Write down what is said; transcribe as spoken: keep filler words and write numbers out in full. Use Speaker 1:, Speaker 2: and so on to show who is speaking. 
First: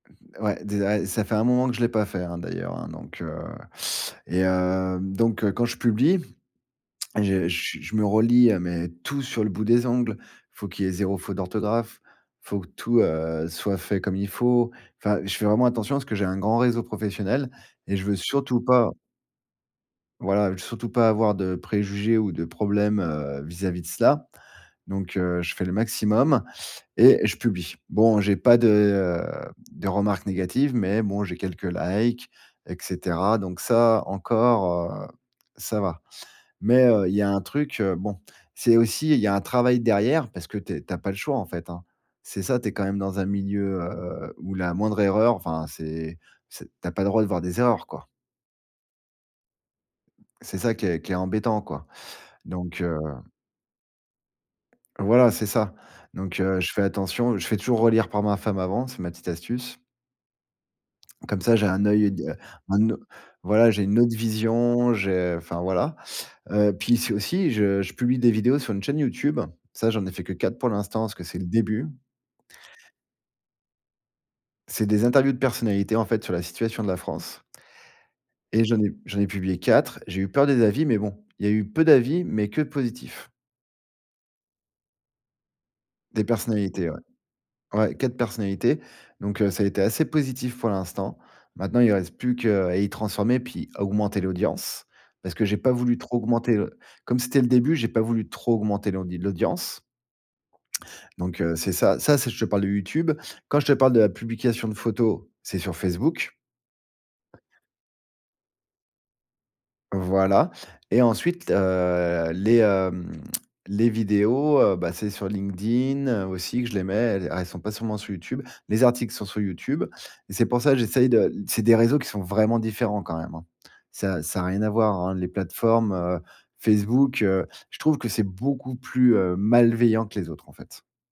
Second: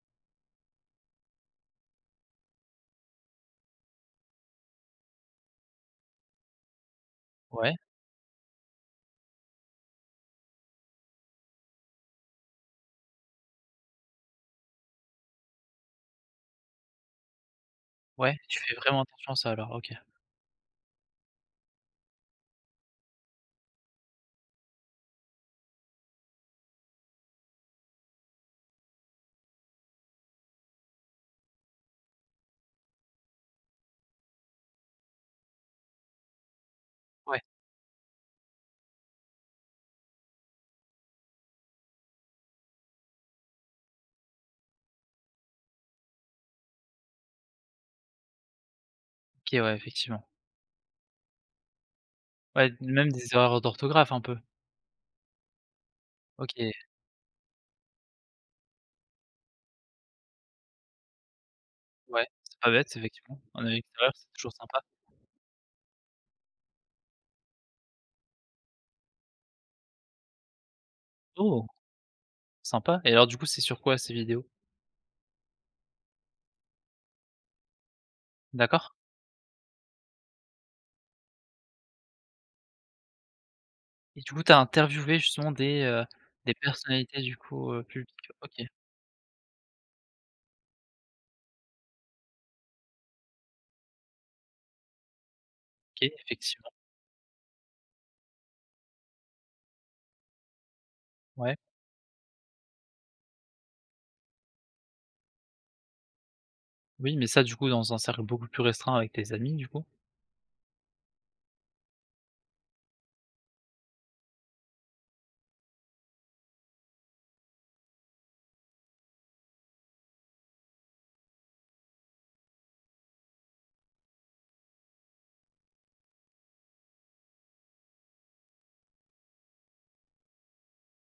Speaker 1: Ouais, des à, ça fait un moment que je l'ai pas fait, hein, d'ailleurs, hein, donc, heu et heu, donc heu, quand je publie, je
Speaker 2: Ouais.
Speaker 1: je je me relis, heu, mais tout sur le bout des ongles. Faut qu'il y ait zéro fautes d'orthographe. Faut que tout, heu, soit fait comme il faut. Enfin, je fais vraiment attention parce que j'ai un grand réseau professionnel et je veux
Speaker 2: Ouais, tu
Speaker 1: surtout
Speaker 2: fais
Speaker 1: pas
Speaker 2: vraiment attention à ça, alors? OK.
Speaker 1: voilà, surtout pas avoir de préjugés ou de problèmes, heu, vis-à-vis de cela. Donc heu, je fais le maximum et je publie. Bon, j'ai pas de, heu, de remarques négatives, mais bon j'ai quelques likes et cetera, donc ça, encore, heu, ça va. Mais heu, il y a
Speaker 2: Ouais.
Speaker 1: un truc, heu bon. C'est aussi il y a un travail derrière parce que tu es tu as pas le choix, en fait, hein. C'est ça, tu es quand même dans un milieu, heu, où la moindre erreur, enfin c'est c'est tu as pas le droit de voir des erreurs, quoi.
Speaker 2: OK, ouais, effectivement.
Speaker 1: C'est ça qui est qui est embêtant, quoi.
Speaker 2: Ouais,
Speaker 1: Donc, heu
Speaker 2: même des erreurs d'orthographe, un peu.
Speaker 1: Voilà, c'est ça. Donc heu, je
Speaker 2: OK.
Speaker 1: fais attention. Je fais toujours relire par ma femme avant, c'est ma petite astuce comme ça j'ai un œil
Speaker 2: Ouais,
Speaker 1: de
Speaker 2: c'est pas
Speaker 1: un
Speaker 2: bête,
Speaker 1: o
Speaker 2: effectivement. On a
Speaker 1: voilà, j'ai une
Speaker 2: l'extérieur,
Speaker 1: autre
Speaker 2: c'est toujours sympa.
Speaker 1: vision j'ai enfin, voilà. Heu, puis c'est aussi, je je publie des vidéos sur une chaîne YouTube. Ça, j'en ai fait que quatre pour l'instant, parce que c'est le
Speaker 2: Oh!
Speaker 1: début
Speaker 2: Sympa et alors, du coup, c'est sur quoi ces vidéos?
Speaker 1: c'est des interviews de personnalités, en fait, sur la situation de la France et j'en
Speaker 2: D'accord.
Speaker 1: ai j'en ai publié quatre. J'ai eu peur des avis, mais bon, il y a eu peu d'avis mais que positifs.
Speaker 2: Et du coup, tu as interviewé, justement, des, heu,
Speaker 1: Des
Speaker 2: des
Speaker 1: personnalités, ouais.
Speaker 2: personnalités, du coup, heu,
Speaker 1: Ouais, quatre
Speaker 2: publiques. OK.
Speaker 1: personnalités. Donc heu, ça a été assez positif pour l'instant. Maintenant, il reste plus que, heu, à y transformer, puis à augmenter l'audience. Parce que j'ai pas voulu
Speaker 2: OK,
Speaker 1: trop augmenter l'au
Speaker 2: effectivement.
Speaker 1: comme c'était le début, j'ai pas voulu trop augmenter l'audi l'audience. Donc
Speaker 2: Ouais.
Speaker 1: heu, c'est ça ça c'est je te parle de YouTube. Quand je te parle de la publication de photos, c'est sur Facebook.
Speaker 2: Oui, mais ça, du coup, dans un cercle beaucoup plus restreint, avec tes amis, du coup.
Speaker 1: Voilà. Et ensuite, heu, les, hem, les vidéos, heu bah, c'est sur LinkedIn aussi que je les mets. Elles elles sont pas seulement sur YouTube. Les articles sont sur YouTube et c'est pour ça j'essaye de c'est des réseaux qui sont vraiment différents, quand même, hein. Ça ça a rien à voir, hein, les plateformes. Heu, Facebook, heu, je trouve que c'est beaucoup plus, heu, malveillant que les autres, en fait.